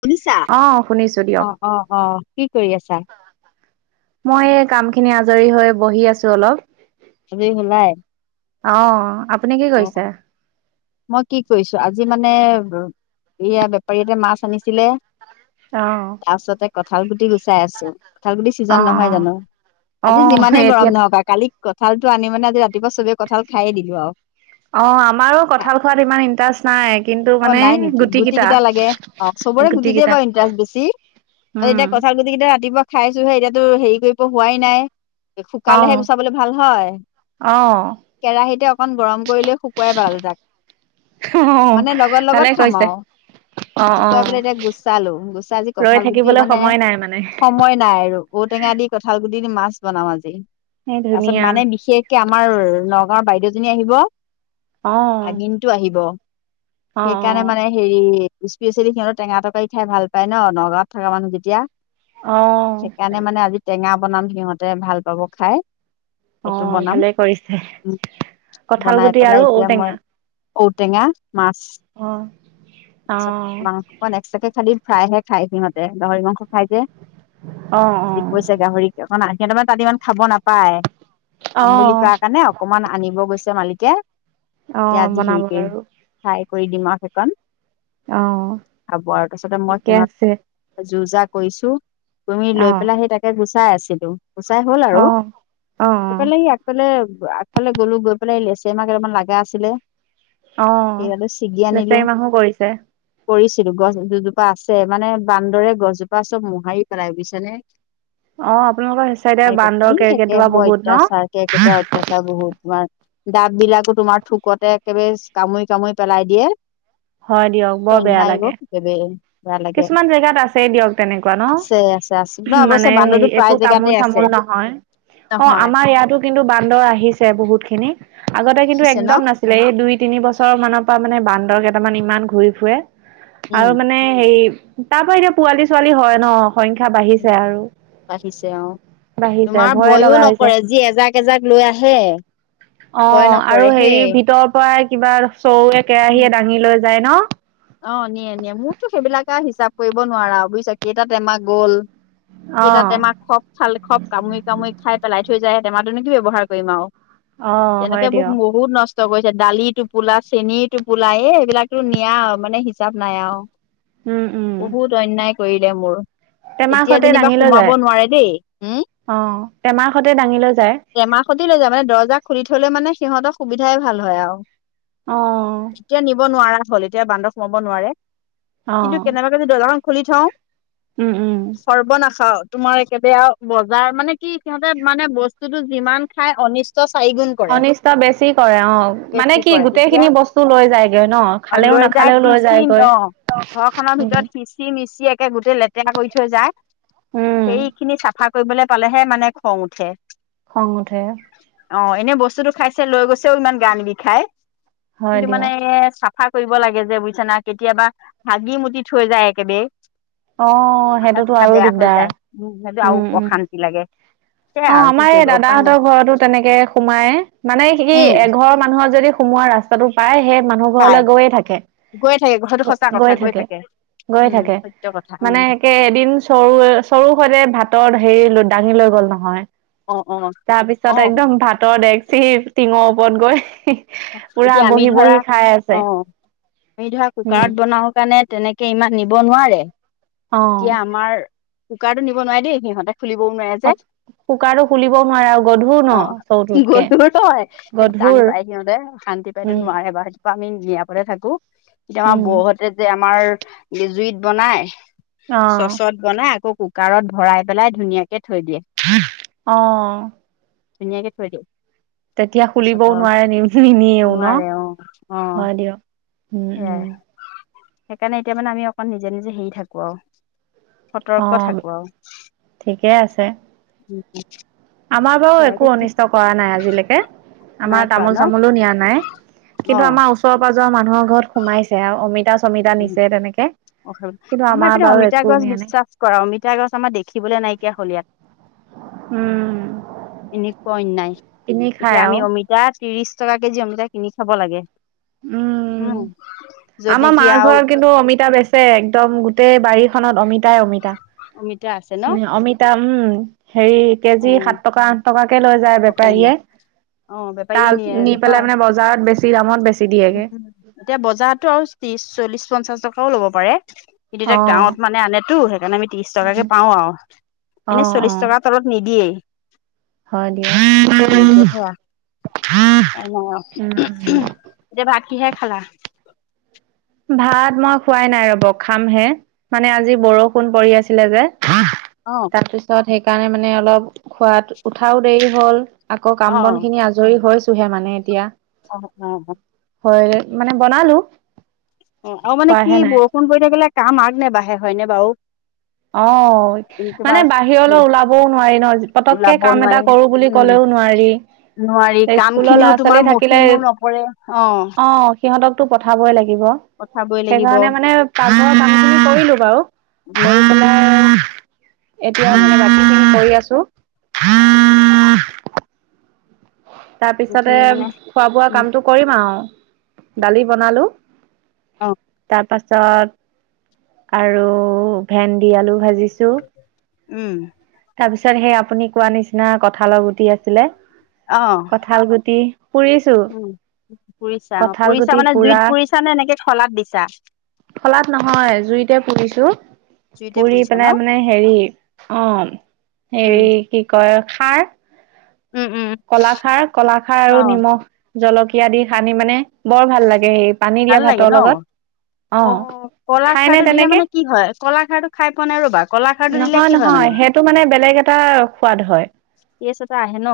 শুনিছা? অ শুনিছো অ! দিয়ক অ! অ! কি কৰি আছা? মই এইয়ে কামখিনি আজৰি হৈ বহি আছোঁ অলপ। আজৰি হ'লাই? অহ, আপ অ' মই কি কৰিছোঁ আজি মানে এইয়া বেপাৰীটোৱে মাছ আনিছিলে। অ'হ! কঠাল গুটি গোচা চাই আছোঁ, কঠালগুটি অ চিজন নহয় জানোঁ। অ অ আজি যিমানে গৰম এতিয়া নহওক কালি কঁঠালটো আনি মানে আজি ৰাতিপুৱা চবেই কঁঠাল খায়ে দিলোঁ আৰু। অ'হ, আমাৰো কঁঠাল খোৱাত ইমান ইন্টাৰেষ্ট নাই কিন্তু অ মানে নাই নেকি গুটি কেইটা, লাগে অ চবৰে গুট গুটিতে কেইটা, বাৰু ইণ্টাৰেষ্ট বেছি উম! তোৰ হেৰি কৰিব হোৱাই নাই। অ শুকালেহে গুচাবলৈ ভাল হয়। অ কেৰাহিতে অকন গৰম, কৰি লৈ শুকুৱাই পেলালে তাক, অ মানে লগৰ ভালে লগত খাম কৈছে আৰু। অ অ শুকুৱাই পেলাই এতিয়া গুচালোঁ, গুচাই যি ৰৈ কঁঠাল গুটি থাকিবলৈ মানে সময় নাই মানে সময় নাই আৰু ঔ টেঙা দি কঁঠাল গুটি মানে সময় নাই আৰু মাছ বনাওঁ আজি এই তাৰপাছত ধুনীয়া মানে বিশেষকে আমাৰ নগাঁওৰ বাইদেউ এজনী আহিব অ ভাগিনটো আহিব। অ ‌ সেইকাৰণে মানে হেৰি স্পেচিয়েলি সিহঁতে টেঙা তটকাৰী খাই ভাল পায় ন। নগাঁৱত থকা মানুহ তেতিয়া অহ বনাম সিহঁতে ভাল পাব খাই। সেইটো অ' বনাম ভালে কৰিছে, ক'ত বনাই পেলাই এতিয়া মই ঔ-টেঙা মাছ, অ তাৰপিছত অ মাংস‌ অকণমান খালি ফ্ৰাইহে খায়, সিহঁতে গাহৰি মাংস খাই যে, ই অ', কৈছে গাহৰিকে অকণ আন। সিহঁতৰ মানে তাত ইমান খাব নাপায় অ', পাম বুলি অ', কোৱা কাৰণে অকমান আনিব গৈছে। মালিকে এতিয়া অঁ আজি বনাব হেৰি কৰিম বাৰু ফ্ৰাই কৰি দিম সেইকণ হ'ব আৰু তাপিছতে মই ঠিকে আছে সিহঁত যুজাক কৈছো তুমি লৈ অ', পেলাই সেই তাকে গুচি চাই আছিলো। গুচাঁই হ'ল আৰু অ', অ', অ', সেইফালে ই আগফালে আগফালে গলো গৈ পেলাই লেচেমা কেইটামান লাগা আছিলে। অঁ সেইয়ালো ছিগি আনিলো লেচাৰী মাহো কৰিছে। কৰিছিলো গছ দুজোপা আছে মানে বান্দৰে গছজোপা চব মোহাৰি পেলাই বুয়িছা নে। অ', আপোনালোকৰ সেই চাইডে বান্দৰ এই কেৰ্কেটুৱা একেবোৰ বহুত ন অত্যাচাৰকে এখেতৰ অত্যাচাৰ বহুত তোমাৰ। ডাপ বিলাকো তোমাৰ থুকতে একেবাৰে কামুৰি কামুৰি পেলাই দিয়ে। হয় দিয়ক বৰ বেয়া চন্যাইও লাগে। কেতিয়াবা বেয়া লাগে কিছুমান জেগাত আছেই দিয়ক তেনেকুৱা ন আছে আছে আছে ন উমহ অৱশ্যে মানে হে বান্দৰটো একো প্ৰায় তামোল জেগাতে আছে চামোল নহয়, অঁ নহয় আমাৰ ইয়াতো কিন্তু বান্দৰ আহিছে বহুত খিনি আগতে কিন্তু বাঢ়িছে ন একদম নাছিলে এই দুই তিনি বছৰ মানৰ পা মানে বান্দৰ কেইটামান ইমান ঘূৰি ফুৰে। আৰু উম মানে এই তাৰ পৰা এতিয়া পোৱালি ছোৱালী হয় ন সংখ্যা বাঢ়িছে আৰু তেওঁ বাঢ়িছে তোমাৰ ভয়ে ভয়ওঁ লগা নকৰে যি এজাক। এজাক লৈ আহে। ভয় অঁ আৰু নকৰে হেৰি হেই ভিতৰৰ পৰা। কিবা। চৌৱে কেৰাহীয়ে দাঙি লৈ যায় ন অঁ নিয়ে নিয়ে মোৰতো সেইবিলাক আৱ হিচাপ কৰিব নোৱাৰা বুয়িছা কেইটা টেমা গ'ল অ কেইটা টেমা খপ খালে খপ কামুৰি কামুৰি খাই পেলাই থৈ যায়। টেমাটোনো কি ব্যৱহাৰ কৰিম আৱ অ তেনেকে হয় মোক দিয়ক বহুত নষ্ট নষ্ট কৰিছে দালি টোপোলা চেনী টোপোলা এ এইবিলাকতো নিয়া মানে হিচাপ নাই আৱ। উম উম। কৰিলে মোৰ। টেমাৰ এতিয়া সতে যেনিবা দাঙি লৈ সোমাব যায় নোৱাৰে দেই, হে অ টেমাৰ সতে দাঙি লৈ যায় টেমাহ সৈতি লৈ যায় মানে দৰ্জা খুলি থ'লে মানে। সিহঁতৰ সুবিধাই ভাল হয় আৰু। অ এতিয়া নিব নোৱাৰা। হল এতিয়া বানদ। সোমাব নোৱাৰে। অ কিন্তু কেনেবাকে যদি দৰ্জা খ। খুলি থওঁ। উম উম সৰ্বনাশত তোমাৰ একেবাৰে আৰু বজাৰ মানে কি সিহঁতে মানে বস্তুতটো যিমান খাই অনিষ্ট। চাৰিগুণ কৰে অনিষ্ট বেছি কৰে অ মানে বেছি কি কৰে গোটেই তেতিয়া খিনি বস্তু লৈ যায়গৈ ন খালেও নাখালেও। লৈ সিঁচিম যায়গৈ অ ঘৰখনৰ উম ভিতৰত পিচি মিচি এক। কে গোটেই লেতেৰা কৰি থৈ যায় উম সেই খিনি চাফা। কৰিবলৈ পালেহে মানে খং উঠে। খং উঠে। অ এনে বস্তুতটো খাইছে লৈ গৈছেও ইমান গান বিষাই। হয় কিন্তু মানে দিয়ক এ চ। সা কৰিব লাগে যে বু। চেনা কেতিয়াবা ভাগি মুতি থৈ যায় একেবে। অ মাথা সেইটোতো চাথা আৰু বেয়া হৈ দিগদাৰ যায় আৰু উম উম অশান্তি লাগে। সেয়াই অ আৰু কি আমাৰ এই কৰিবা উপায় নাই দাদাহঁতৰ ঘৰতো তেনেকে সোমায় মানে স উম এঘৰ মানুহৰ যদি সোমোৱা ৰাস্তাটো পায়হে। মানুহ পাই ঘৰলৈ গৈয়ে থাকে। গৈ থাকে সেইটো সঁচা কথা গৈ থাকে গৈ উম থাকে সত্য কথা উম মানে সে এদিন চৰু চৰু সতে ভাতৰ হেৰি। সে ডাঙি লৈ গল না। হয়। অ অ তাৰপিছত অ একদম ভাতৰ ডে। চি টিঙ ওপৰত গৈ। পুৰা এতিয়া আমি বহি ধৰা বহি খাই আছে অ আমি ধৰা উম কুকাৰত বনাওঁ কাৰণে। তেনেকে ইমান নিব নোৱাৰে। অ তিয়া আমাৰ। কুকাৰতো নিব নোৱাই দেই সিহঁতে খুলিবও নোৱাৰে যে অ কুকাৰটো খুলিব নোৱাৰে আৰু গধুৰ ন অ' চৌটোতকে গ'লো হয় সেইটো টান গধুৰ পায় সিহঁতে শান্তি পাইতো উম নোৱাৰে বা আমি নিয়া পতে থাকো। এতিয়া আমাৰ উম বৌহতে যে আমাৰ জুইত বনাই অ চচত বনাই আকৌ কুকাৰত ভৰাই পেলাই ধুনীয়াকে থৈ দিয়ে অ ধুনীয়াকে থৈ দিয়ে তেতিয়া তাৰপাছত খুলিবও আৰু নোৱাৰে নিও নিনিয়েও ন নোৱাৰে অ অ হয় দিয়ক উম উম সেইকাণে এতিয়া মানে আমি অকমান নিজে নিজে হেই থাকো আও অ ঠিকেই আছে উম আমাৰ বাও সেয়াই একো এতিয়া ঠিক অনিষ্ট কৰা নাই আজিলেকে নাই আমাৰ কোৱা তামোল ন চামোলো নিয়া নাই অ কিন্তু আমাৰ ওচৰ পাজৰ মানুহৰ ঘৰত সোমাইছে আও অমিতাচোৰ চমিতা উম নিছে তেনেকে অ কিন্তু আমাৰ আমাৰতে বাৰু অমিতা একো গছ নিয়া নাই বিশ্বাস কৰা অমিতা গছ আমাৰ দেখিবলৈ নাইকিয়া উম হলিয়াত এনেকুৱা অন্যাই কিনি খাই এতিয়া আৰু আমি অমিতাত ত্ৰিৰিশ টকা কেজি অমিতা কিনি খাব লাগে হম উম য'ত আমাৰ নেকি মাৰ আৰু ঘৰত কিন্তু অমিতা বেচ চে একদম গোটেই বাৰীখনত অমিতা অমিতাই অমিতা আছে ন অমিতাই এ অমিতাই উম হেৰি কেজি সাত টকা আঠ টকাকে লৈ যায় অ বেপাৰীয়ে হেৰিয়া অ বেপাৰীয়ে তাল নি পেলাই মানে বজাৰত বেছি দামত বেচে উম এতিয়া বজাতটো আৰু ত্ৰিশ চল্লিশ পঞ্চাশ টকা এশও ল'ব পাৰে কিন্তু অ। এতিয়া গাঁৱত মানে আনেতো সেইকাণে আমি ত্ৰিশ টকাকে পাও আও অ এনেই অ চল্লিশ টকা তলত নিদিয়েই হয় দিয়া। উম উম তেওঁলোকে [unintelligible] হোৱা পাই ন এতি বাকী হে খালা ভাত মই খোৱাই নাই ৰব খামহে মানে আজি বৰষুণ পৰি আছিলে যে আহ অ তাৰপিছত সেই সেইকাৰণে মানে অলপ খোৱাত উঠাও দেৰি হ'ল আকৌ কাম বন খিনি আজৰি হৈ হে মানে এতিয়া উম উম উম। হয় মানে বনালো। অ আৰু মানে কি খোৱাহে নাই। বৰষুণ পৰি থাকিলে কাম আগ নে বাঢ়ে হয়নে বাৰু? অ, মানে তোমাৰ বাহিৰলৈ ওলাবও নোৱাৰি ন পতককে ওলাব কাম এটা নোৱাৰি কৰো বুলি উম ক'লেও নোৱাৰি। নোৱাৰি কাম স্কুলৰ ল'ৰা খিনিও ছোৱালী তোমাৰ মঠি থাকিলে, মোৰ নপৰে অ সিহঁতক পঠাবই লাগে। কিব, পঠাবই লাগিব সেইকাৰনে মানে কা মই কামখিনি কৰিলো বাৰু। উম। কৰি পেলাই এতিয়া উম মানে বাকীখিনি কৰি আছো। উম। তাৰপিছতে সেইখিনি মানে খোৱা বোৱা উম কামটো কৰিম আৰু। দালি বনালো। অ তাৰ পাছ চত আৰু ভেন দি আলু ভাজিছো। উম। তাৰপিছত সেই আপুনি কোৱা নিচিনা কঠালৰ গুটি আছিলে। অ কঠাল গুটি পুৰিছো, উম পুৰিছা অ কঠাল পুৰিছা গুটি মানে জুইত পুৰা পুৰিছা নে এনেকে খলাত দিছা ফলাত নহয় জুইতে পুৰিছো। জুইতে পুৰি পুৰিছা পেলাই ন মানে হেৰি অ উম হেৰি কি কয় খাৰ উম উম কলাখাৰ -কলাখাৰ অ আৰু নিমখ জলকীয়া দি সানি মানে বৰ ভাল লাগে সেই পানী ভাল দিয়া লাগে ভাতৰ ন, লগত অ খাই নে কলাখাৰটো দিলে তেনেকে মানে কি হয় কলাখাৰটো খাই পোৱা নাই ৰ'বা, কলাখাৰটো দিলে নহয় কি হয় নহয় মানে? সেইটো মানে বেলেগ এটা সোৱাদ হয় গেছ এটা আহে ন।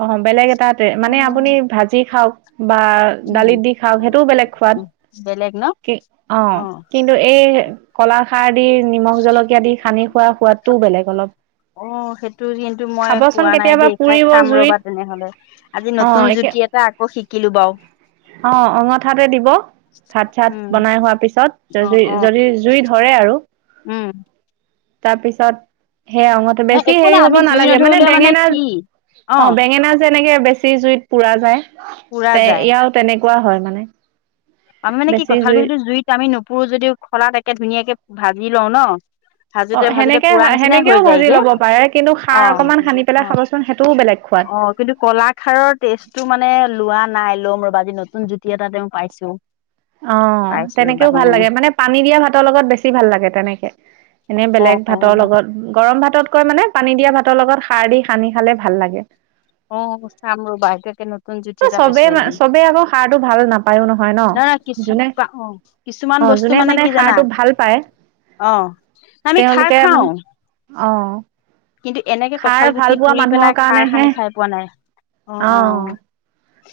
অ বেলেগ এটা অ মানে আপুনি ভাজি খাও। বা উম দালিত দি খাওঁ সেইটোও বেলেগ সোৱাদ, বেলেগ ন কি অ কিন্তু এই কলাখাৰ দি নিমখ, জলকীয়া দি খান্দি খোৱা সোৱাদটোও বেলেগ অলপ, অ সেইটো কিন্তু মই খাবচোন পোৱা নাই কেতিয়াবা দেই খাই পুৰিব খাম ৰবা জুইত, তেনেহলে আজি অ নতুন একে, জুতি এটা আকৌ শিকিলো বাৰু অ অঙঠাতে দিব, ভাত চাত উম বনাই হোৱাৰ পিছত যদি যদি জুই ধৰে আৰু। উম। তাৰপিছত সে অঙতে নহ বেছি একো হেৰি নাই হ'ব আমি জুই নালাগে, মানে নধৰিলেও বেঙেনা কি অ বেঙেনা যে। তেনেকে বেছি জুইত পুৰা যায়। পুৰা তে যায় ইয়াও তেনেকে। কোৱা হয় মানে। আমি মান কি বেছি জুই কথালগুৰিটো জুইত আমি নুপু পোৰ যদি খলা তাকে ধুনীয়াকে ভাজি লওঁ ন। অ ভাজোতে ভাজোতে সেনেকে পুৰা নিচিনাই হৈ সেনেকেও ভাজি যায়গে। ল'ব পাৰে কিন্তু অ খাৰ অকমান সানি পেলাই অ খাবচোন সেইটোও বেলেগ সোৱাদ অ কিন্তু কলা খাৰৰ টেষ্টটো মানে লোৱা নাই। লম ৰবা আজি নতুন জুতি এটা তেওঁ পাইছো। অ পাইছো ৰ'বা তেনেকেও ভাল লাগে মানে পানী দিয়া ভাতৰ লগত বেছি ভাল লাগে তেনেকে, এনে অ বেলেগ অ ভাতৰ অ লগত গৰম ভাততকৈ মানে পানী। দিয়া ভাতৰ লগত সাৰ দি সানি খালে ভাল লাগে। অ চাম ৰ'বা এতিয়া কে ন। চবেই ম চবেই আকৌ সাৰটো ভাল নাপায়ও নহয় ন, নহয় কিছু যোনে অ', কিছুমান অ বস্তু যোনে মানে কি জানা সাৰটো ভাল পায় অ', আমি খাৰ তেওঁলোকে খাওঁ মানে অ। কিন্তু এনেকে খাৰ কঁঠাল ভাল গুটি পোৱা পুৰি মানুহৰ পেলাই খাৰ কাৰণেহে সানি খাই পোৱা নাই। অ,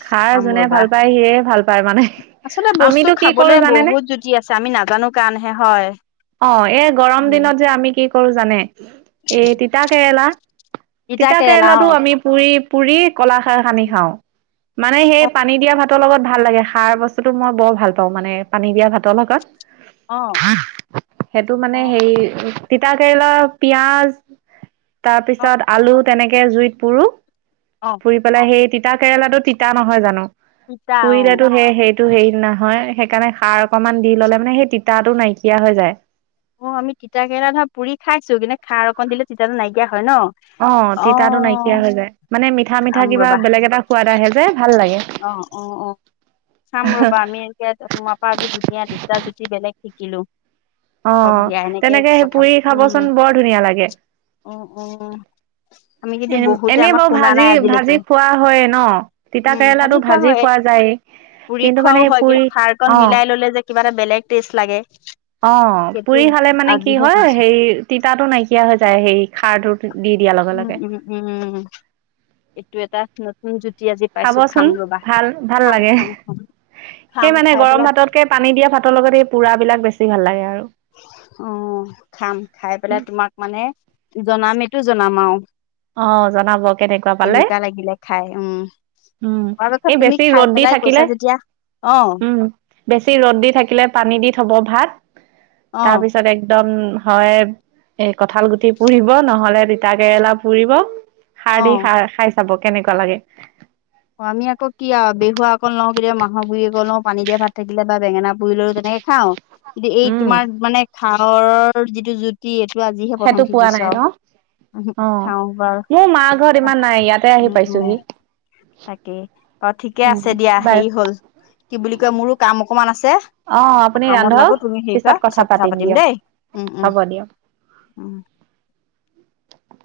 খাৰ খাম যোনে ৰ'বা ভাল পায় সিয়েই ভাল পায় মানে আচলতে বস্তু আমিতো কি খাবলে কৰো জানেনে, বহুত জুতি আছে আমি নাজানো কাৰণহে হয় অ এই গৰম উম, দিনত যে আমি কি। কৰো জানে! এই তিতা কেৰেলা, তিতা কেৰেলা কেৰেলাতো অ', আমি পুৰি। পুুৰীত। কলাখাৰ সানি খাওঁ মানে সেই অ', পানী দিয়া ভাত। ভাতৰ লগত ভাল লাগে সাৰ বস্তুতটো মই বৰ ভাল পাওঁ মানে পানী দিয়া ভাতৰ লগত। অ', সেইটো মানে অ', হেই তিতাকেৰেলা, পিয়াজ। তাৰপিছত আলু। তেনেকে জুইত পুৰো। অ', পুৰি পেলাই সেই। তিতা কেৰেলাতো তিতা নহয় জানো। তিতা অ', পুৰিলেতো সে সেই। টো হেৰি নহয় সেইকাৰণে সাৰ অকনমান দি ল'লে মানে সেই তিতাটো নাইকিয়া হৈ যায়। অ আমি তিতাক কেৰা ধৰা পুৰি খাইছো কিনে খাৰ অকণ দিলে তিতাটো নাইকিয়া হয়। হয় ন, অ তিতাটো নাইকিয়া হৈ যায় মানে মিঠা মিঠা খাম কিবা ৰবা, বেলেগ এটা সোৱাদ আহে যে ভাল লাগে। অ অ অ চাম ৰবা আমি এতিয়া তোমাৰ পৰা আজি দুদীয়া দুটা জুতি বেলেগ। শিকিলো। অ হওক দিয়া এনেকে তেনেকে সেই কথা পুৰি উম খাবচোন বৰ ধুনীয়া লাগে। উম উম আমি কিন্তু এনে বহুতে এনেই আমাক বাৰু শুনা নাই ভাজি আজিলৈকে ভাজি খোৱা হয় ন, তিতা কেৰেলাটো ভাজি খোৱা যায় পুৰি কিন্তু খোৱাও মানে হয় কিন্তু পুৰি খাৰ কন অ মিলাই ললে যে কিবা এটা বেলেগ টেষ্ট লাগে অ সেইটো পুৰি খালে মানে কি আজিহে হয় শুনিছো হেই তিতাটো নাইকিয়া হৈ যায় হেৰি খাৰটো। দি দিয়াৰ লগে উম, লগে উম, উম, উম, এইটো এটা ন। হুমজুত। খাবচোন ভাল ভাল লাগে খাম খাম সেই খাম মানে খাই গৰম পেলাই ভাততকে পানী দিয়া ভাত। লগত পুৰাবলাক বেছি ভাল লাগে আৰু। অ খাম খাই পেলাই তোমাক মানে জনামে। টো জনাম আও। অ জনাব কেনেকুৱা পালে লাগিলে খাই উম উম খোৱাৰ কথা এই তুমি বেছি খাই ৰ'দ দি পেলাই কৈছা থাকিলে যেতিয়া অ উম বেছি ৰ'দ দি থাকিলে পানী দি থব ভাত। অ তাৰ পিছত একদম। হয় এ কঁঠাল গুটি পুহিব নহলে তিতা কেৰেলা। পৰিব। অ শাৰী খা খাইছ। চাব কেনেকুৱা লাগে। অ আমি আকৌ কি আৰু বহুহোৱা অক লওঁ কেতিয়াবা মাহৰ গুৰি অককল লওঁ পানী দিয়া ভাত থাকিলে বা বেঙেনা। পৰিলৈ তেনেকে খাওঁ কিন্তু এই উম তোমাৰ মানে খা। ঘৰৰ যিটো জুতি। আজিহে প্ৰথম সেইটো পোৱা নাই শিকিছো ন আৰু অ খাওঁ বাৰু মোৰ মা ঘৰত ইমান নাই ইয়াতে আহি উম উম পাইছোহি। তাকেই অ ঠিকে উম আছে দিয়া বাৰু হেৰি হল কি বুলি কয় মোৰো কাম। অকমান আছে। অ আপুনি কামত ৰান্ধক নাকো তুমি হেৰি কৰা পিছত কথা পাতিম দিয়ক দেই উম, উম, হ'ব দিয়ক উম।